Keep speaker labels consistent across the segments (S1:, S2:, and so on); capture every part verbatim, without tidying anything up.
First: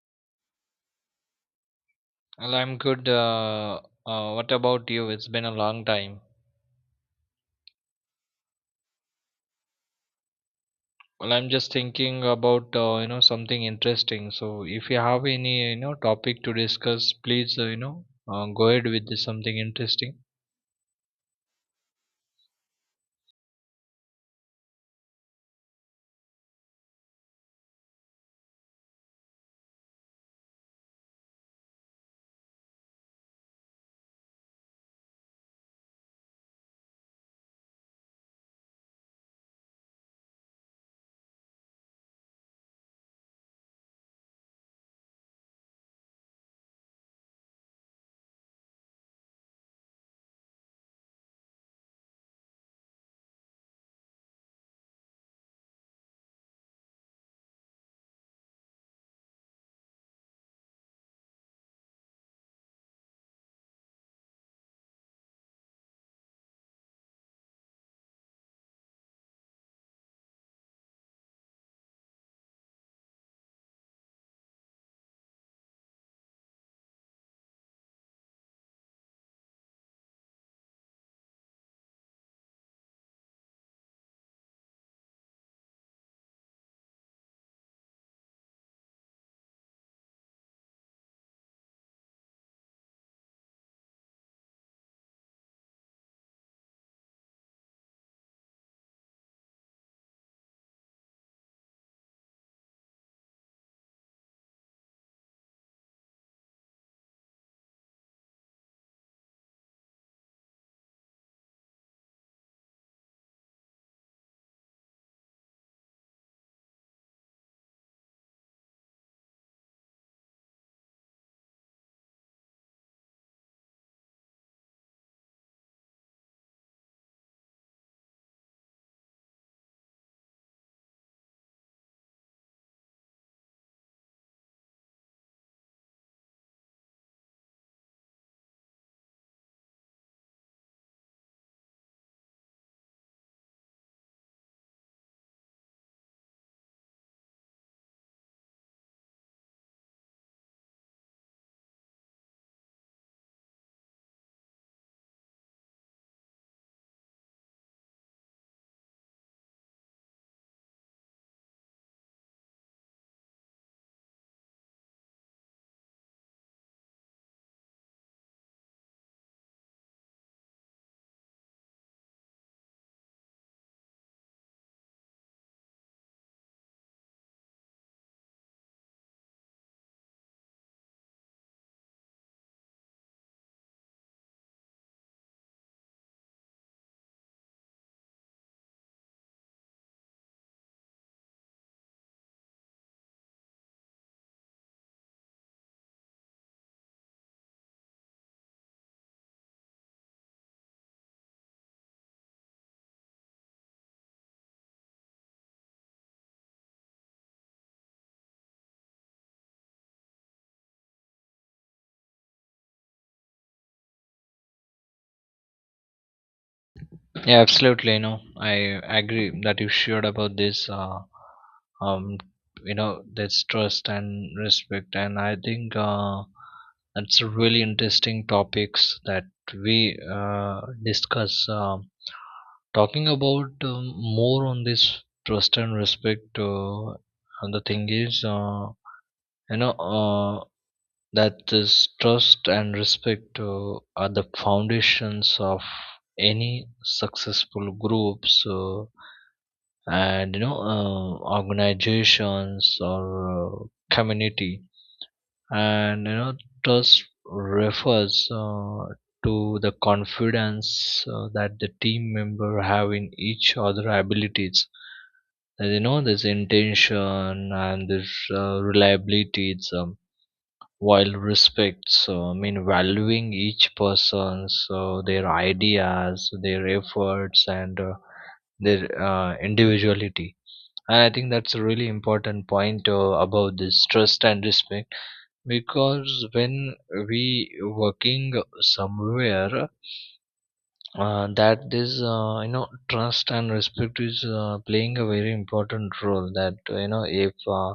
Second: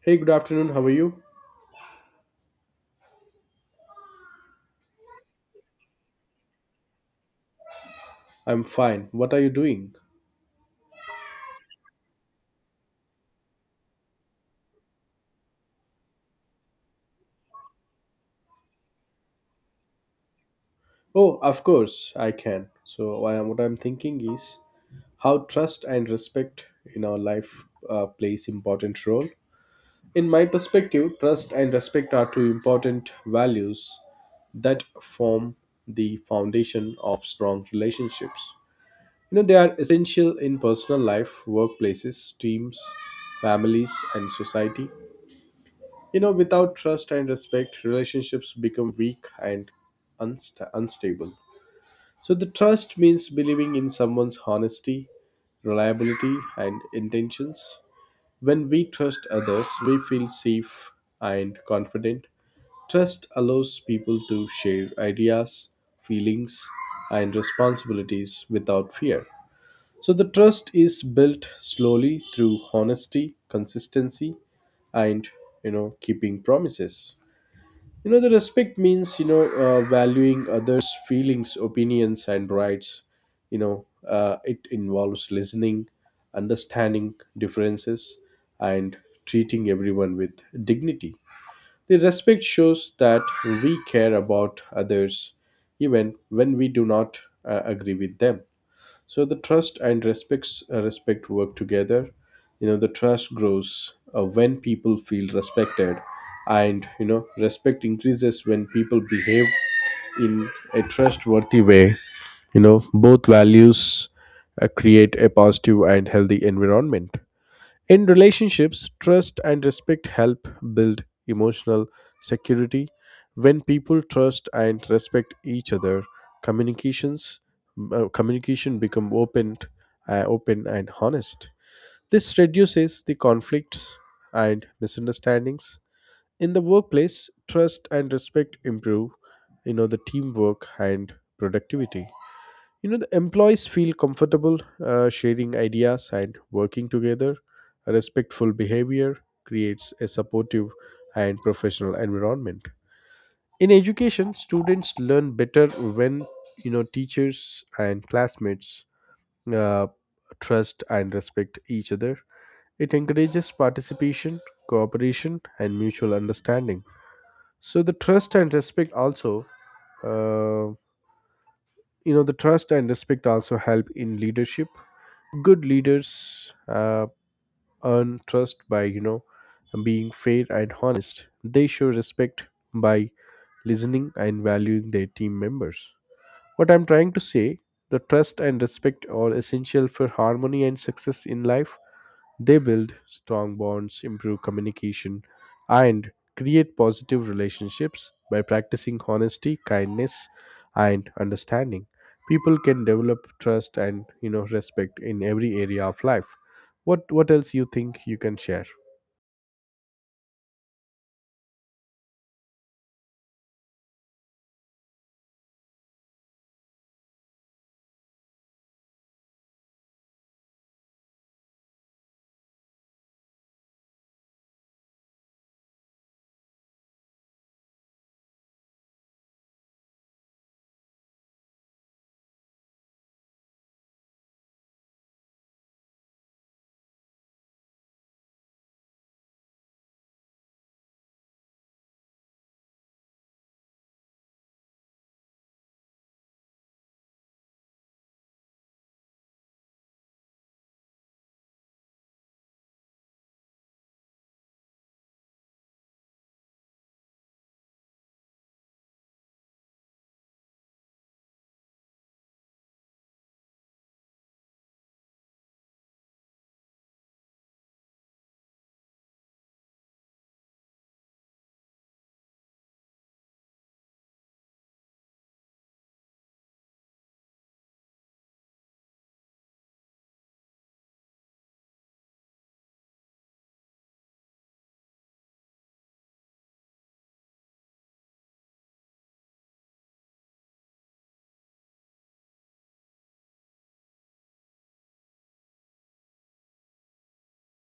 S1: Hey, good afternoon. How are you?
S2: Well, I'm good. Uh, uh, what about you? It's been a long time.
S1: I'm fine. What are you doing?
S2: Well, I'm just thinking about uh, you know something interesting. So if you have any you know topic to discuss, please uh, you know uh, go ahead with this something interesting.
S1: Oh, of course, I can. So, I am, what I'm thinking is how trust and respect in our life uh, plays important role. In my perspective, trust and respect are two important values that form the foundation of strong relationships. You know, they are essential in personal life, workplaces, teams, families, and society. You know, without trust and respect, relationships become weak and unsta unstable. So, the trust means believing in someone's honesty, reliability, and intentions. When we trust others, we feel safe and confident. Trust allows people to share ideas, feelings, and responsibilities without fear. So, the trust is built slowly through honesty, consistency, and you know, keeping promises. You know, the respect means, you know, uh, valuing others' feelings, opinions, and rights. You know, uh, it involves listening, understanding differences, and treating everyone with dignity. The respect shows that we care about others even when we do not uh, agree with them. So the trust and respects uh, respect work together. You know, the trust grows uh, when people feel respected, and you know, respect increases when people behave in a trustworthy way. You know, both values uh, create a positive and healthy environment. In relationships, trust and respect help build emotional security. When people trust and respect each other, communications uh, communication become open, uh, open and honest. This reduces the conflicts and misunderstandings. In the workplace, trust and respect improve, you know, the teamwork and productivity. You know, the employees feel comfortable uh, sharing ideas and working together. A respectful behavior creates a supportive and professional environment. In education, students learn better when you know teachers and classmates uh, trust and respect each other. It encourages participation, cooperation, and mutual understanding. So the trust and respect also, uh, you know, the trust and respect also help in leadership. Good leaders uh, earn trust by, you know, being fair and honest. They show respect by listening and valuing their team members. What I'm trying to say, the trust and respect are essential for harmony and success in life. They build strong bonds, improve communication, and create positive relationships. By practicing honesty, kindness, and understanding, people can develop trust and you know respect in every area of life. What what else you think you can share?
S2: Yeah, absolutely. You know, I agree that you shared about this. Uh, um, you know, this trust and respect, and I think uh, that's a really interesting topics that we uh, discuss. Um talking about um, more on this trust and respect. Uh, and the thing is, uh, you know, uh, that is trust and respect uh, are the foundations of any successful groups uh, and you know uh, organizations or uh, community, and you know trust refers uh, to the confidence uh, that the team member have in each other abilities, and, you know, there's intention and there's uh, reliability, it's um, while respects uh, I mean valuing each person's uh, their ideas, their efforts, and uh, their uh, individuality. And I think that's a really important point uh, about this trust and respect, because when we working somewhere, uh, that this, uh, you know trust and respect is uh, playing a very important role, that uh, you know if uh,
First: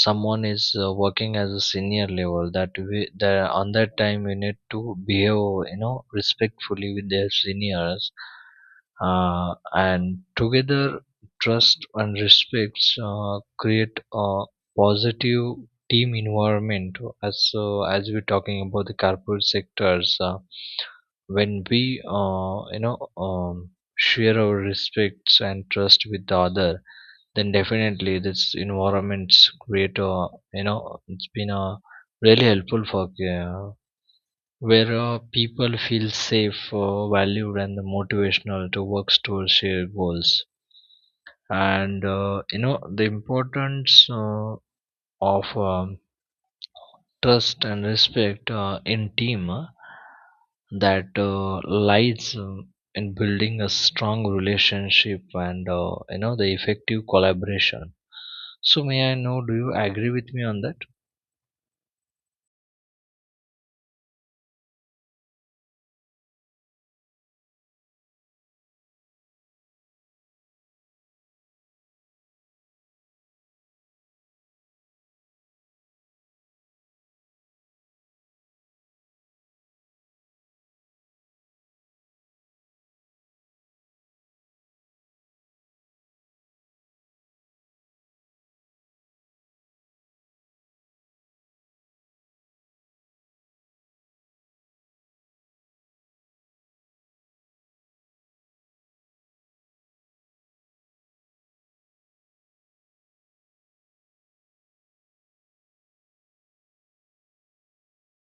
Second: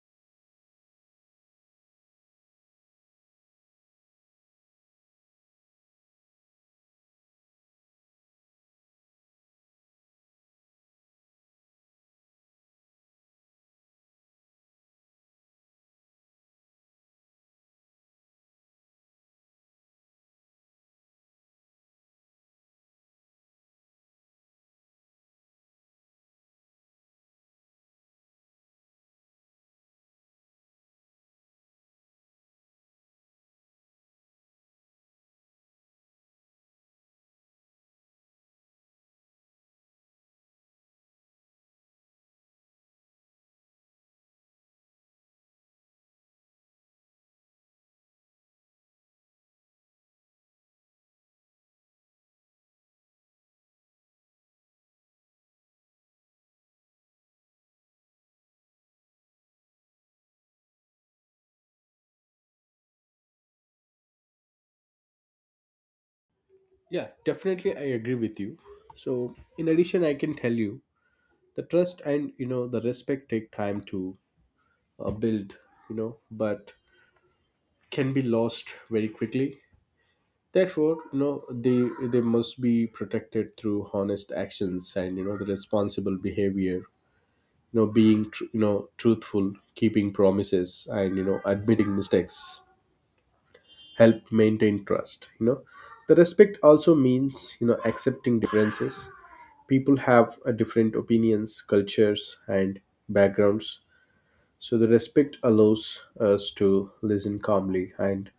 S2: someone is uh, working as a senior level, that we that on that time we need to behave, you know, respectfully with their seniors. Uh, and together, trust and respects uh, create a positive team environment, as so as we're talking about the corporate sectors. Uh, when we, uh, you know um, share our respects and trust with the other, then definitely this environment's great. uh, you know it's been uh, really helpful for uh, where uh, people feel safe, uh, valued and motivational to work towards shared goals. And uh, you know, the importance uh, of um, trust and respect uh, in team uh, that uh, lies uh, in building a strong relationship and, uh, you know, the effective collaboration. So may I know, do you agree with me on that?
S1: Yeah, definitely I agree with you. So, in addition, I can tell you the trust and you know the respect take time to uh, build, you know, but can be lost very quickly. Therefore, you know, they they must be protected through honest actions and you know the responsible behavior. You know, being tr- you know truthful, keeping promises, and you know admitting mistakes help maintain trust. You know, the respect also means, you know, accepting differences. People have uh, different opinions, cultures, and backgrounds, so the respect allows us to listen calmly and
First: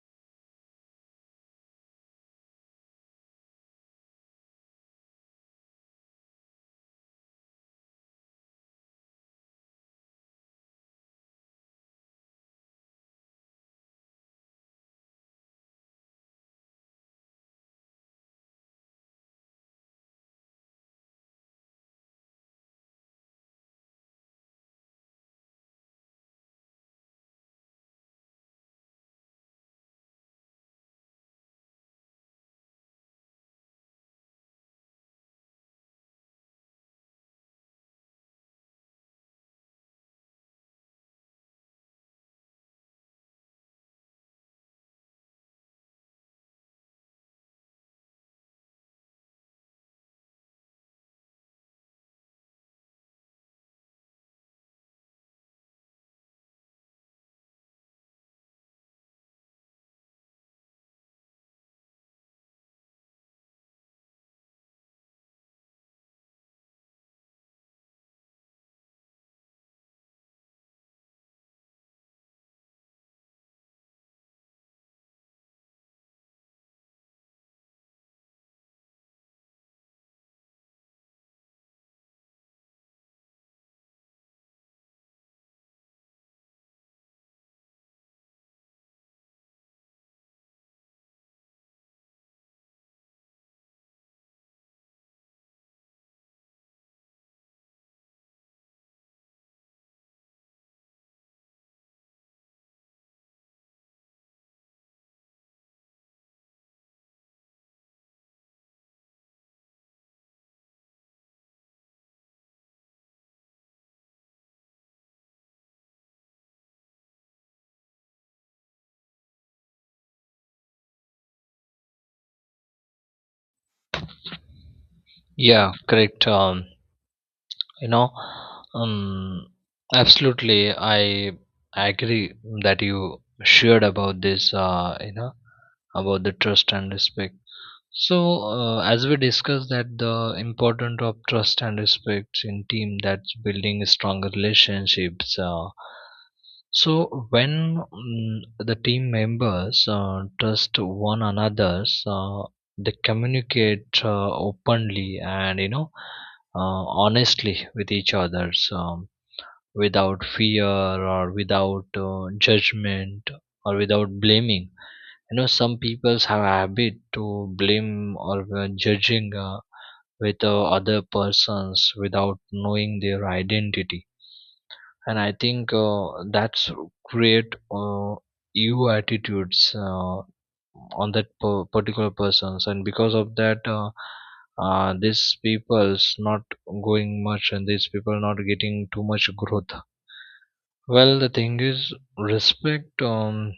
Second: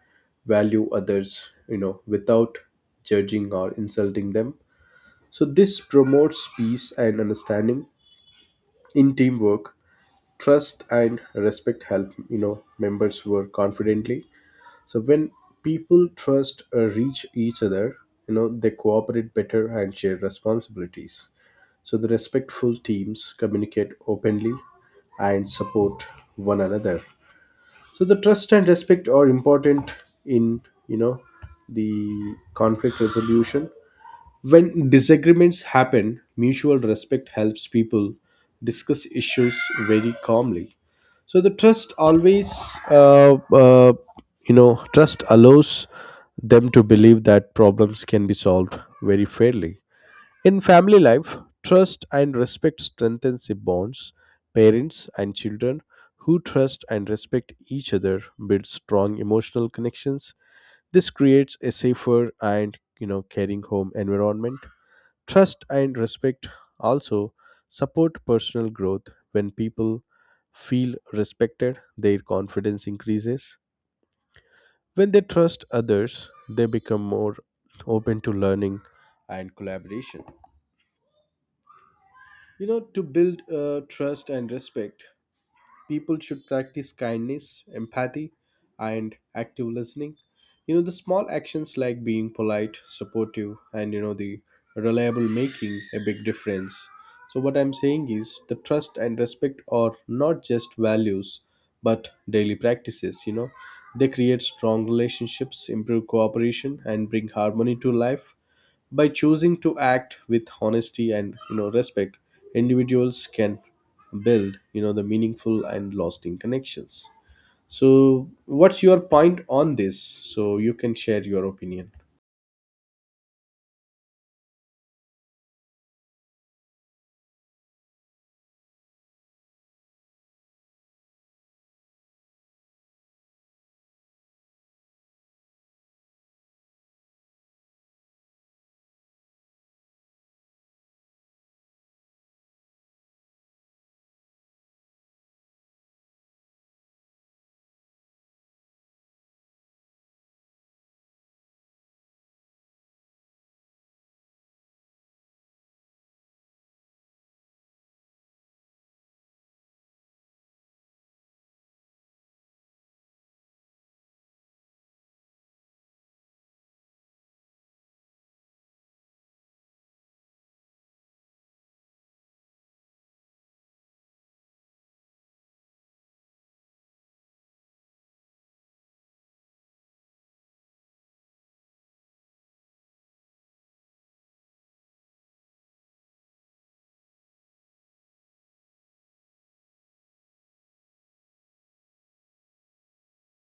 S1: value others, you know, without judging or insulting them. So this promotes peace and understanding. In teamwork, trust and respect help, you know, members work confidently. So when people trust uh, reach each other, you know, they cooperate better and share responsibilities. So the respectful teams communicate openly and support one another. So the trust and respect are important in, you know, the conflict resolution. When disagreements happen, mutual respect helps people discuss issues very calmly. So the trust always uh, uh, you know, trust allows them to believe that problems can be solved very fairly. In family life, trust and respect strengthens the bonds. Parents and children who trust and respect each other build strong emotional connections. This creates a safer and you know caring home environment. Trust and respect also support personal growth. When people feel respected, their confidence increases. When they trust others, they become more open to learning and collaboration. You know, to build uh, trust and respect, people should practice kindness, empathy, and active listening. You know, the small actions like being polite, supportive, and you know, the reliable, making a big difference. So, what I'm saying is, the trust and respect are not just values but daily practices. You know, they create strong relationships, improve cooperation, and bring harmony to life. By choosing to act with honesty and you know respect, individuals can build you know the meaningful and lasting connections. So what's your point on this? So you can share your opinion.
S2: Yeah, correct. um, you know um, Absolutely. I agree that you shared about this, uh, you know, about the trust and respect. So, uh, as we discussed that the importance of trust and respect in team, that's building stronger relationships. Uh, so, when mm, the team members uh, trust one another, uh, they communicate uh, openly and, you know uh, honestly with each other, um, without fear or without uh, judgment, or without blaming. You know, some people have a habit to blame or uh, judging uh, with uh, other persons without knowing their identity. And I think uh, that's create, uh, eu attitudes uh, on that per- particular persons, and because of that, uh, uh, these people's not going much, and these people not getting too much growth. Well, the thing is, respect um,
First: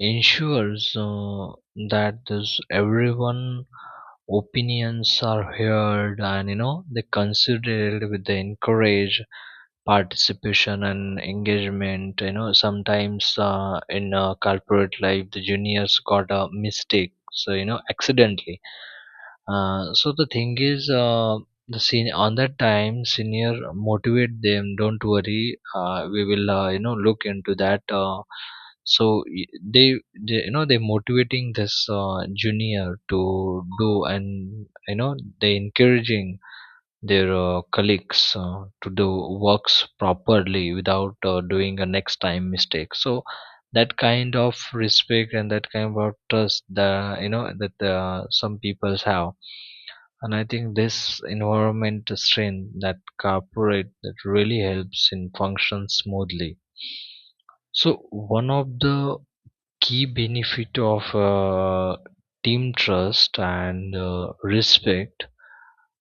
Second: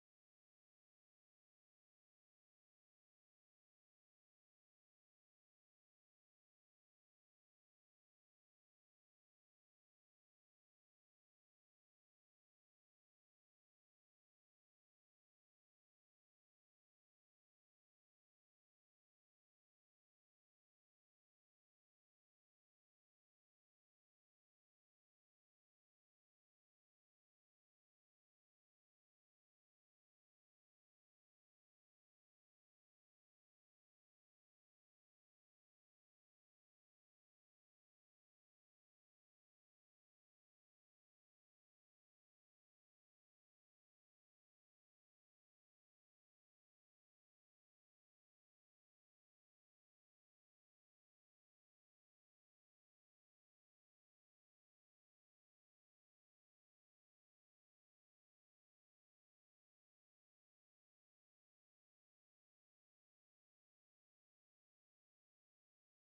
S2: ensures uh, that this everyone opinions are heard, and you know they considered with the encourage participation and engagement. You know, sometimes uh, in uh, corporate life, the juniors got a mistake, so you know accidentally. Uh, so the thing is, uh, the sen- on that time, senior motivate them. Don't worry, uh, we will, uh, you know look into that. Uh, so y- they, they you know, they motivating this uh, junior to do, and you know they encouraging their uh, colleagues uh, to do works properly without uh, doing a next time mistake. So that kind of respect and that kind of trust, the you know that uh, some peoples have. And I think this environment strain that corporate that really helps in function smoothly. So one of the key benefit of uh, team trust and uh, respect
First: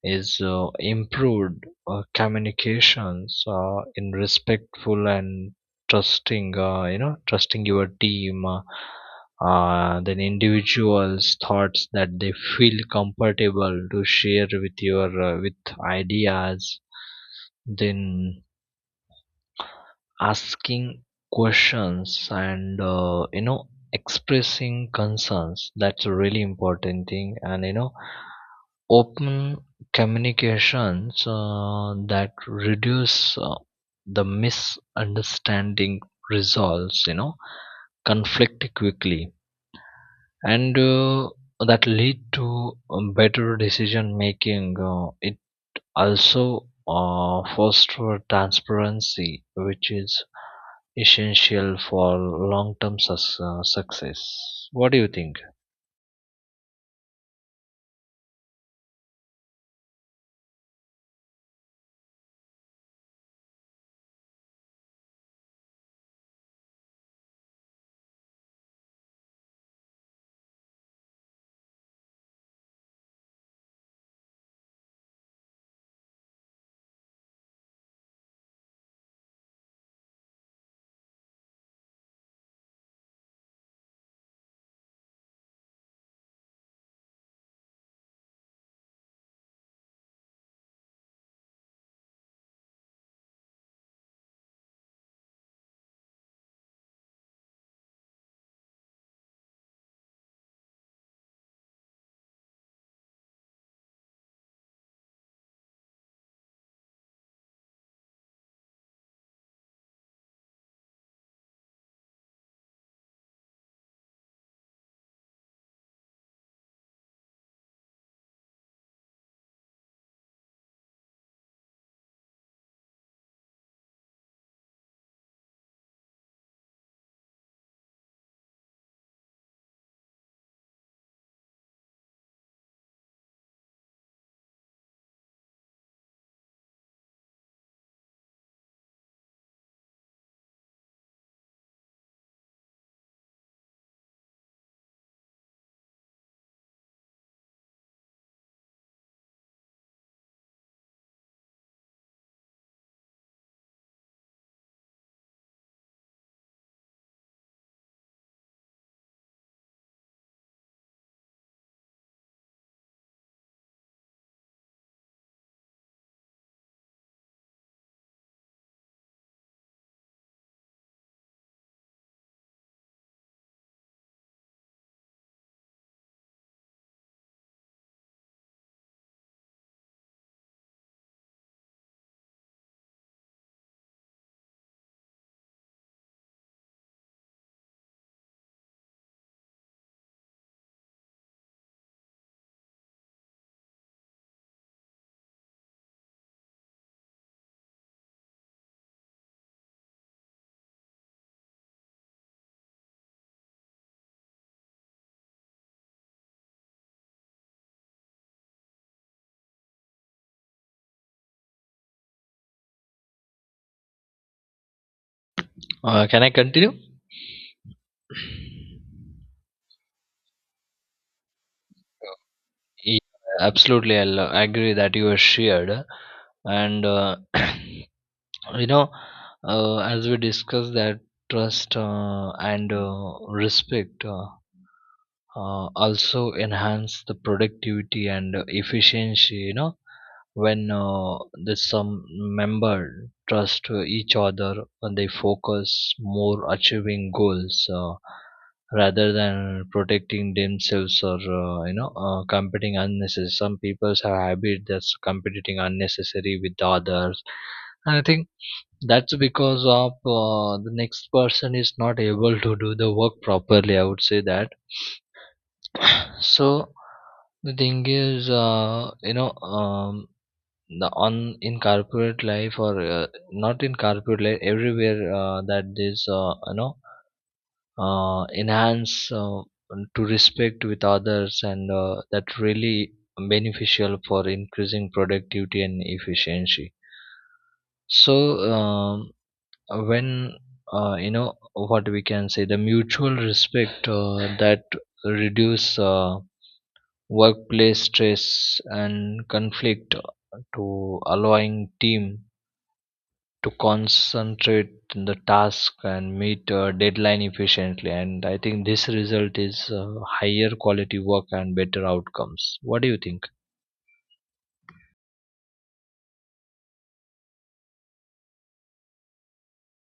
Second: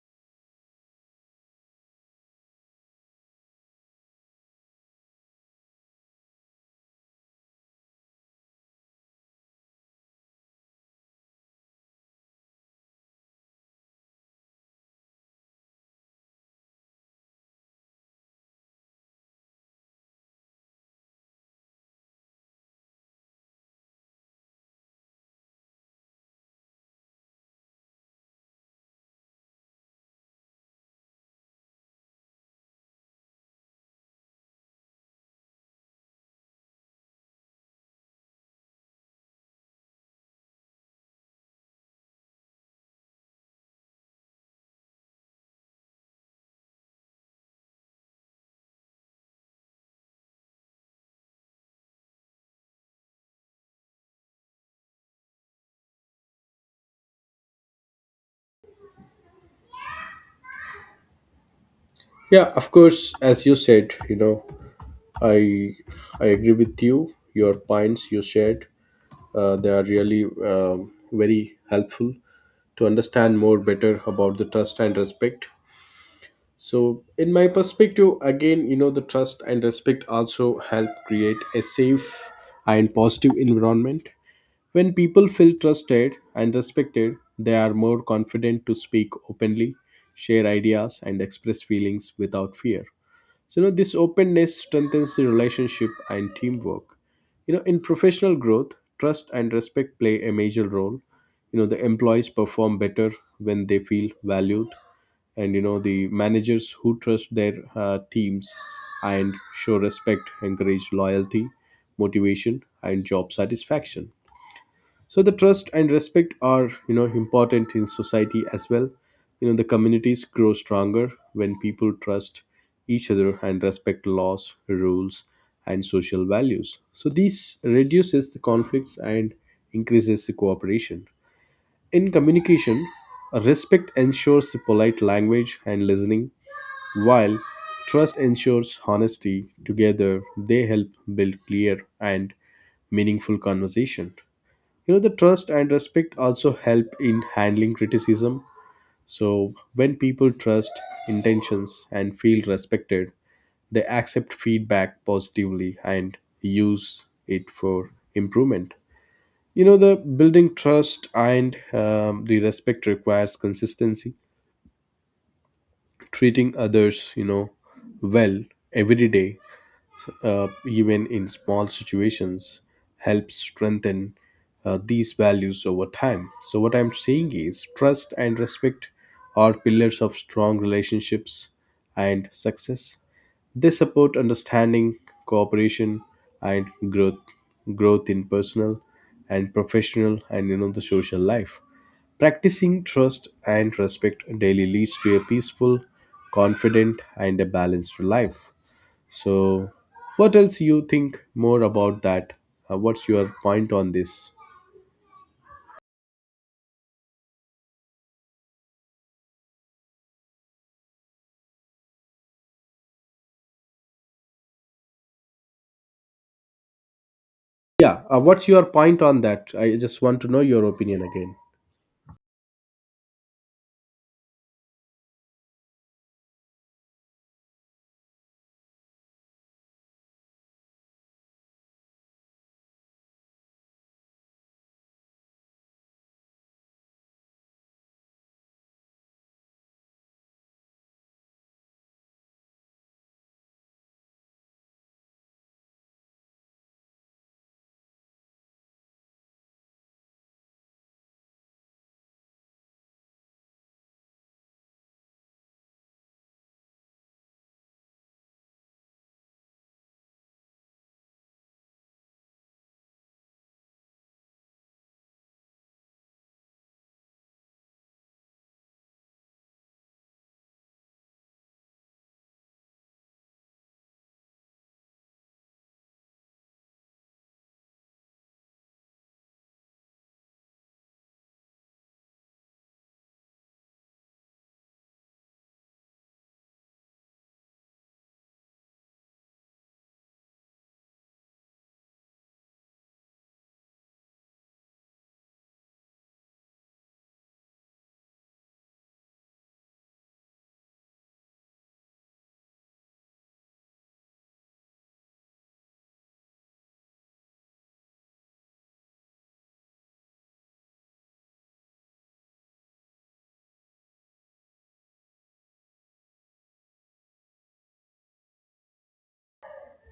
S2: is uh, improved uh, communications uh, in respectful and trusting uh, you know trusting your team, uh, uh, then individuals thoughts that they feel comfortable to share with your, uh, with ideas, then asking questions and, uh, you know, expressing concerns. That's a really important thing. And you know, open communications, uh, that reduce uh, the misunderstanding, resolves, you know, conflict quickly, and uh, that lead to um, better decision making. Uh, it also uh, foster transparency, which is essential for long term sus- uh, success. What do you think?
S1: Yeah, of course, as you said, you know, I I agree with you. Your points you shared, uh, they are really um, very helpful to understand more better about the trust and respect. So, in my perspective, again, you know, the trust and respect also help create a safe and positive environment. When people feel trusted and respected, they are more confident to speak openly, share ideas, and express feelings without fear. So, you know, this openness strengthens the relationship and teamwork. You know, in professional growth, trust and respect play a major role. You know, the employees perform better when they feel valued, and you know, the managers who trust their uh, teams and show respect encourage loyalty, motivation, and job satisfaction. So the trust and respect are, you know, important in society as well. You know, the communities grow stronger when people trust each other and respect laws, rules, and social values. So this reduces the conflicts and increases the cooperation. In communication, respect ensures the polite language and listening, while trust ensures honesty. Together they help build clear and meaningful conversation. You know, the trust and respect also help in handling criticism. So, when people trust intentions and feel respected, they accept feedback positively and use it for improvement. You know, the building trust and um, the respect requires consistency. Treating others, you know, well every day uh, even in small situations, helps strengthen uh, these values over time. So, what I'm saying is, trust and respect are pillars of strong relationships and success. They support understanding, cooperation, and growth, growth in personal and professional, and you know the social life. Practicing trust and respect daily leads to a peaceful, confident, and a balanced life. So, what else you think more about that? Uh, what's your point on this?
S2: Uh, can I continue?
S1: Yeah, uh, what's your point on that? I just want to know your opinion again.
S2: Yeah, absolutely. I agree that you have shared. And uh, you know, uh, as we discussed that trust uh, and uh, respect, uh, uh, also enhance the productivity and efficiency. You know, when uh, the some member trust uh, each other, uh, they focus more achieving goals, uh, rather than protecting themselves, or, uh, you know uh, competing unnecessary. Some people's have habit that's competing unnecessary with the others. And I think that's because of uh, the next person is not able to do the work properly, I would say that. So the thing is, uh, you know um, the on in corporate life, or uh, not in corporate life, everywhere, uh, that this, uh, you know uh, enhance uh, to respect with others, and uh, that really beneficial for increasing productivity and efficiency. So, um, when, uh, you know what we can say, the mutual respect, uh, that reduce uh, workplace stress and conflict, to allowing team to concentrate in the task and meet a deadline efficiently. And I think this result is uh, higher quality work and better outcomes. What do you think?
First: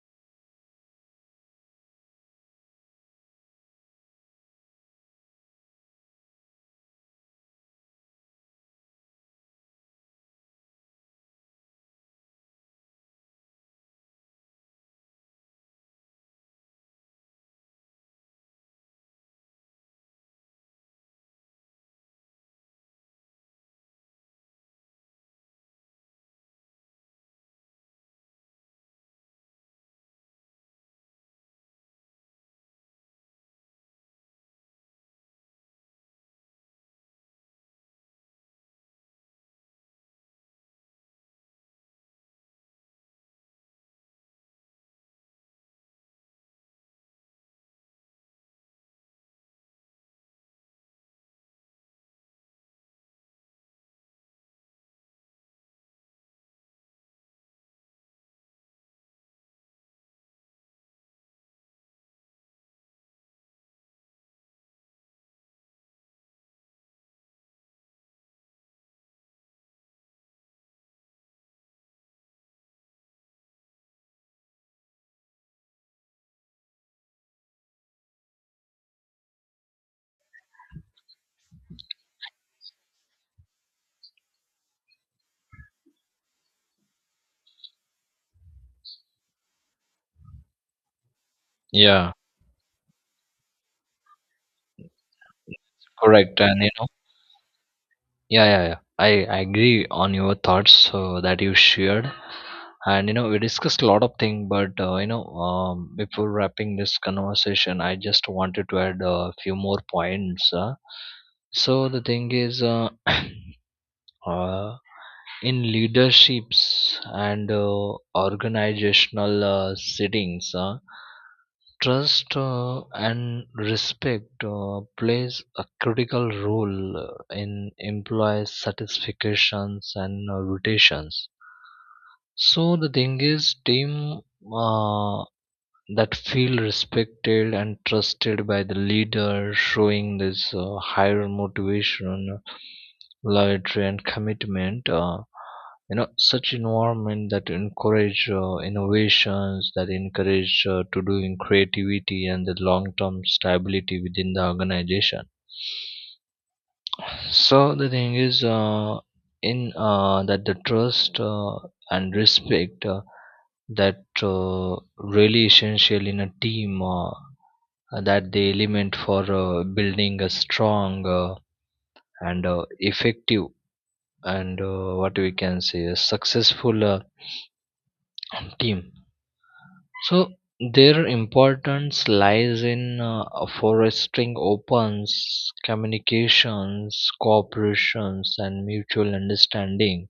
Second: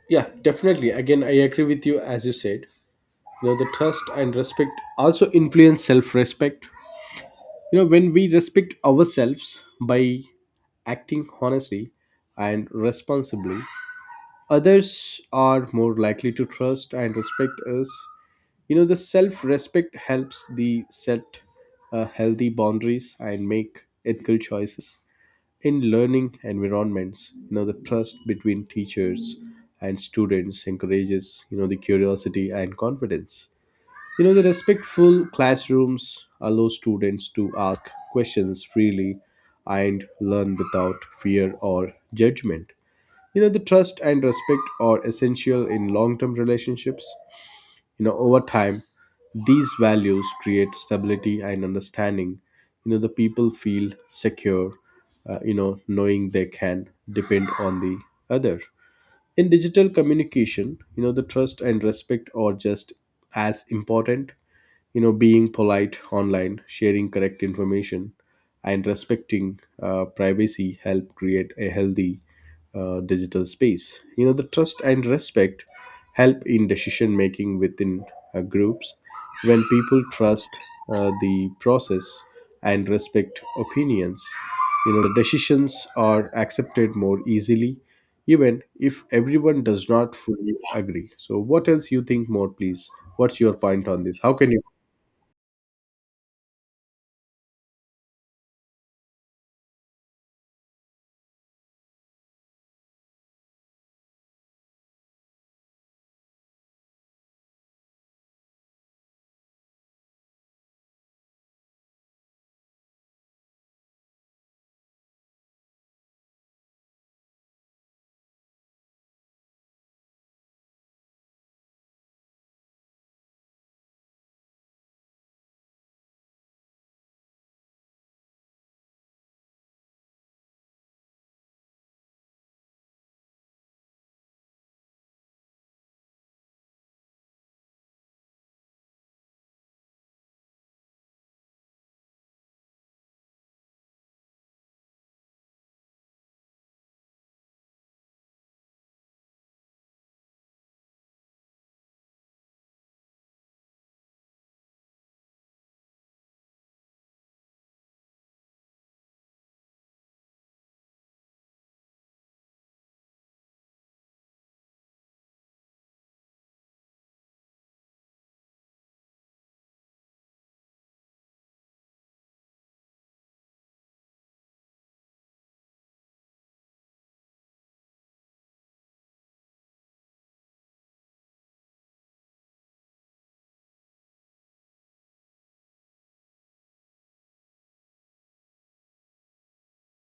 S1: Yeah, definitely. Again, I agree with you as you said. You know, the trust and respect also influence self-respect. You know, when we respect ourselves by acting honestly and responsibly, others are more likely to trust and respect us. You know, the self respect helps the set uh, healthy boundaries and make ethical choices. In learning environments, you know, the trust between teachers and students encourages you know the curiosity and confidence. You know, the respectful classrooms allow students to ask questions freely and learn without fear or judgment. You know, the trust and respect are essential in long term relationships. You know, over time, these values create stability and understanding. You know, the people feel secure, uh, you know, knowing they can depend on the other. In digital communication, you know, the trust and respect are just as important. You know, being polite online, sharing correct information, and respecting uh, privacy help create a healthy uh, digital space. You know, the trust and respect help in decision making within uh, groups. When people trust uh, the process and respect opinions, you know, the decisions are accepted more easily, even if everyone does not fully agree. So, what else you
S2: Yeah,
S1: think more, please? What's your point on this? How can you?
S2: correct. And you know, yeah, yeah, yeah, i, I agree on your thoughts uh, that you shared. And you know, we discussed a lot of things, but uh, you know um, before wrapping this conversation, I just wanted to add a few more points. uh. So the thing is, uh, uh, in leaderships and uh, organizational uh, settings, uh, trust uh, and respect uh, plays a critical role uh, in employee satisfactions and uh, rotations. So the thing is, team uh, that feel respected and trusted by the leader, showing this uh, higher motivation, loyalty, and commitment. Uh, you know, such environment that encourage uh, innovations, that encourage uh, to doing creativity and the long-term stability within the organization. So the thing is, uh, in uh, that, the trust uh, and respect, uh, that uh, really essential in a team, uh, that the element for uh, building a strong uh, and uh, effective and, uh, what we can say, a successful uh, team. So their importance lies in uh, fostering opens communications, cooperations, and mutual understanding.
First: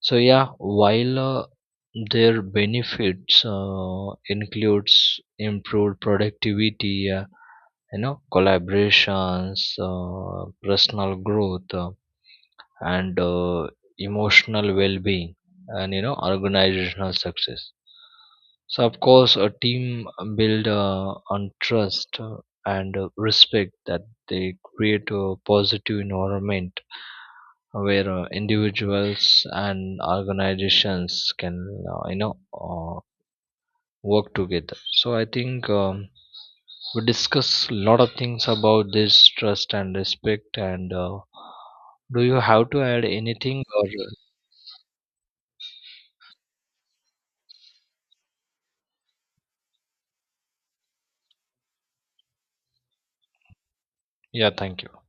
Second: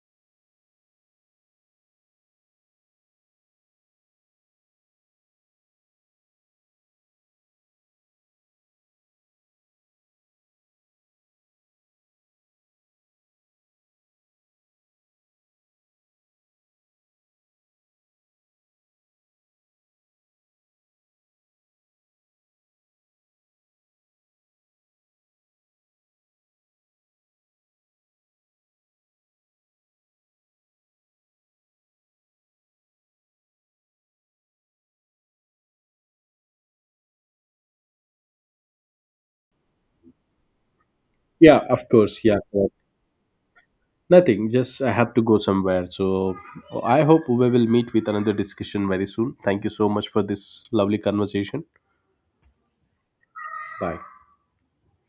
S2: So yeah, while uh, their benefits uh, includes improved productivity, uh, you know, collaborations, uh, personal growth, uh, and uh, emotional well-being, and, you know, organizational success. So of course, a team build uh, on trust uh, and uh, respect, that they create a positive environment where uh, individuals and organizations can, uh, you know uh, work together. So I think, um, we discuss a lot of things about this trust and respect. And uh,
S1: Yeah, of course.
S2: Do
S1: Yeah,
S2: you have
S1: correct.
S2: to add anything or?
S1: Nothing. Just I have to go somewhere. So, I hope we will meet with another discussion very soon. Thank you so much for this lovely conversation. Bye.
S2: Yeah, thank you.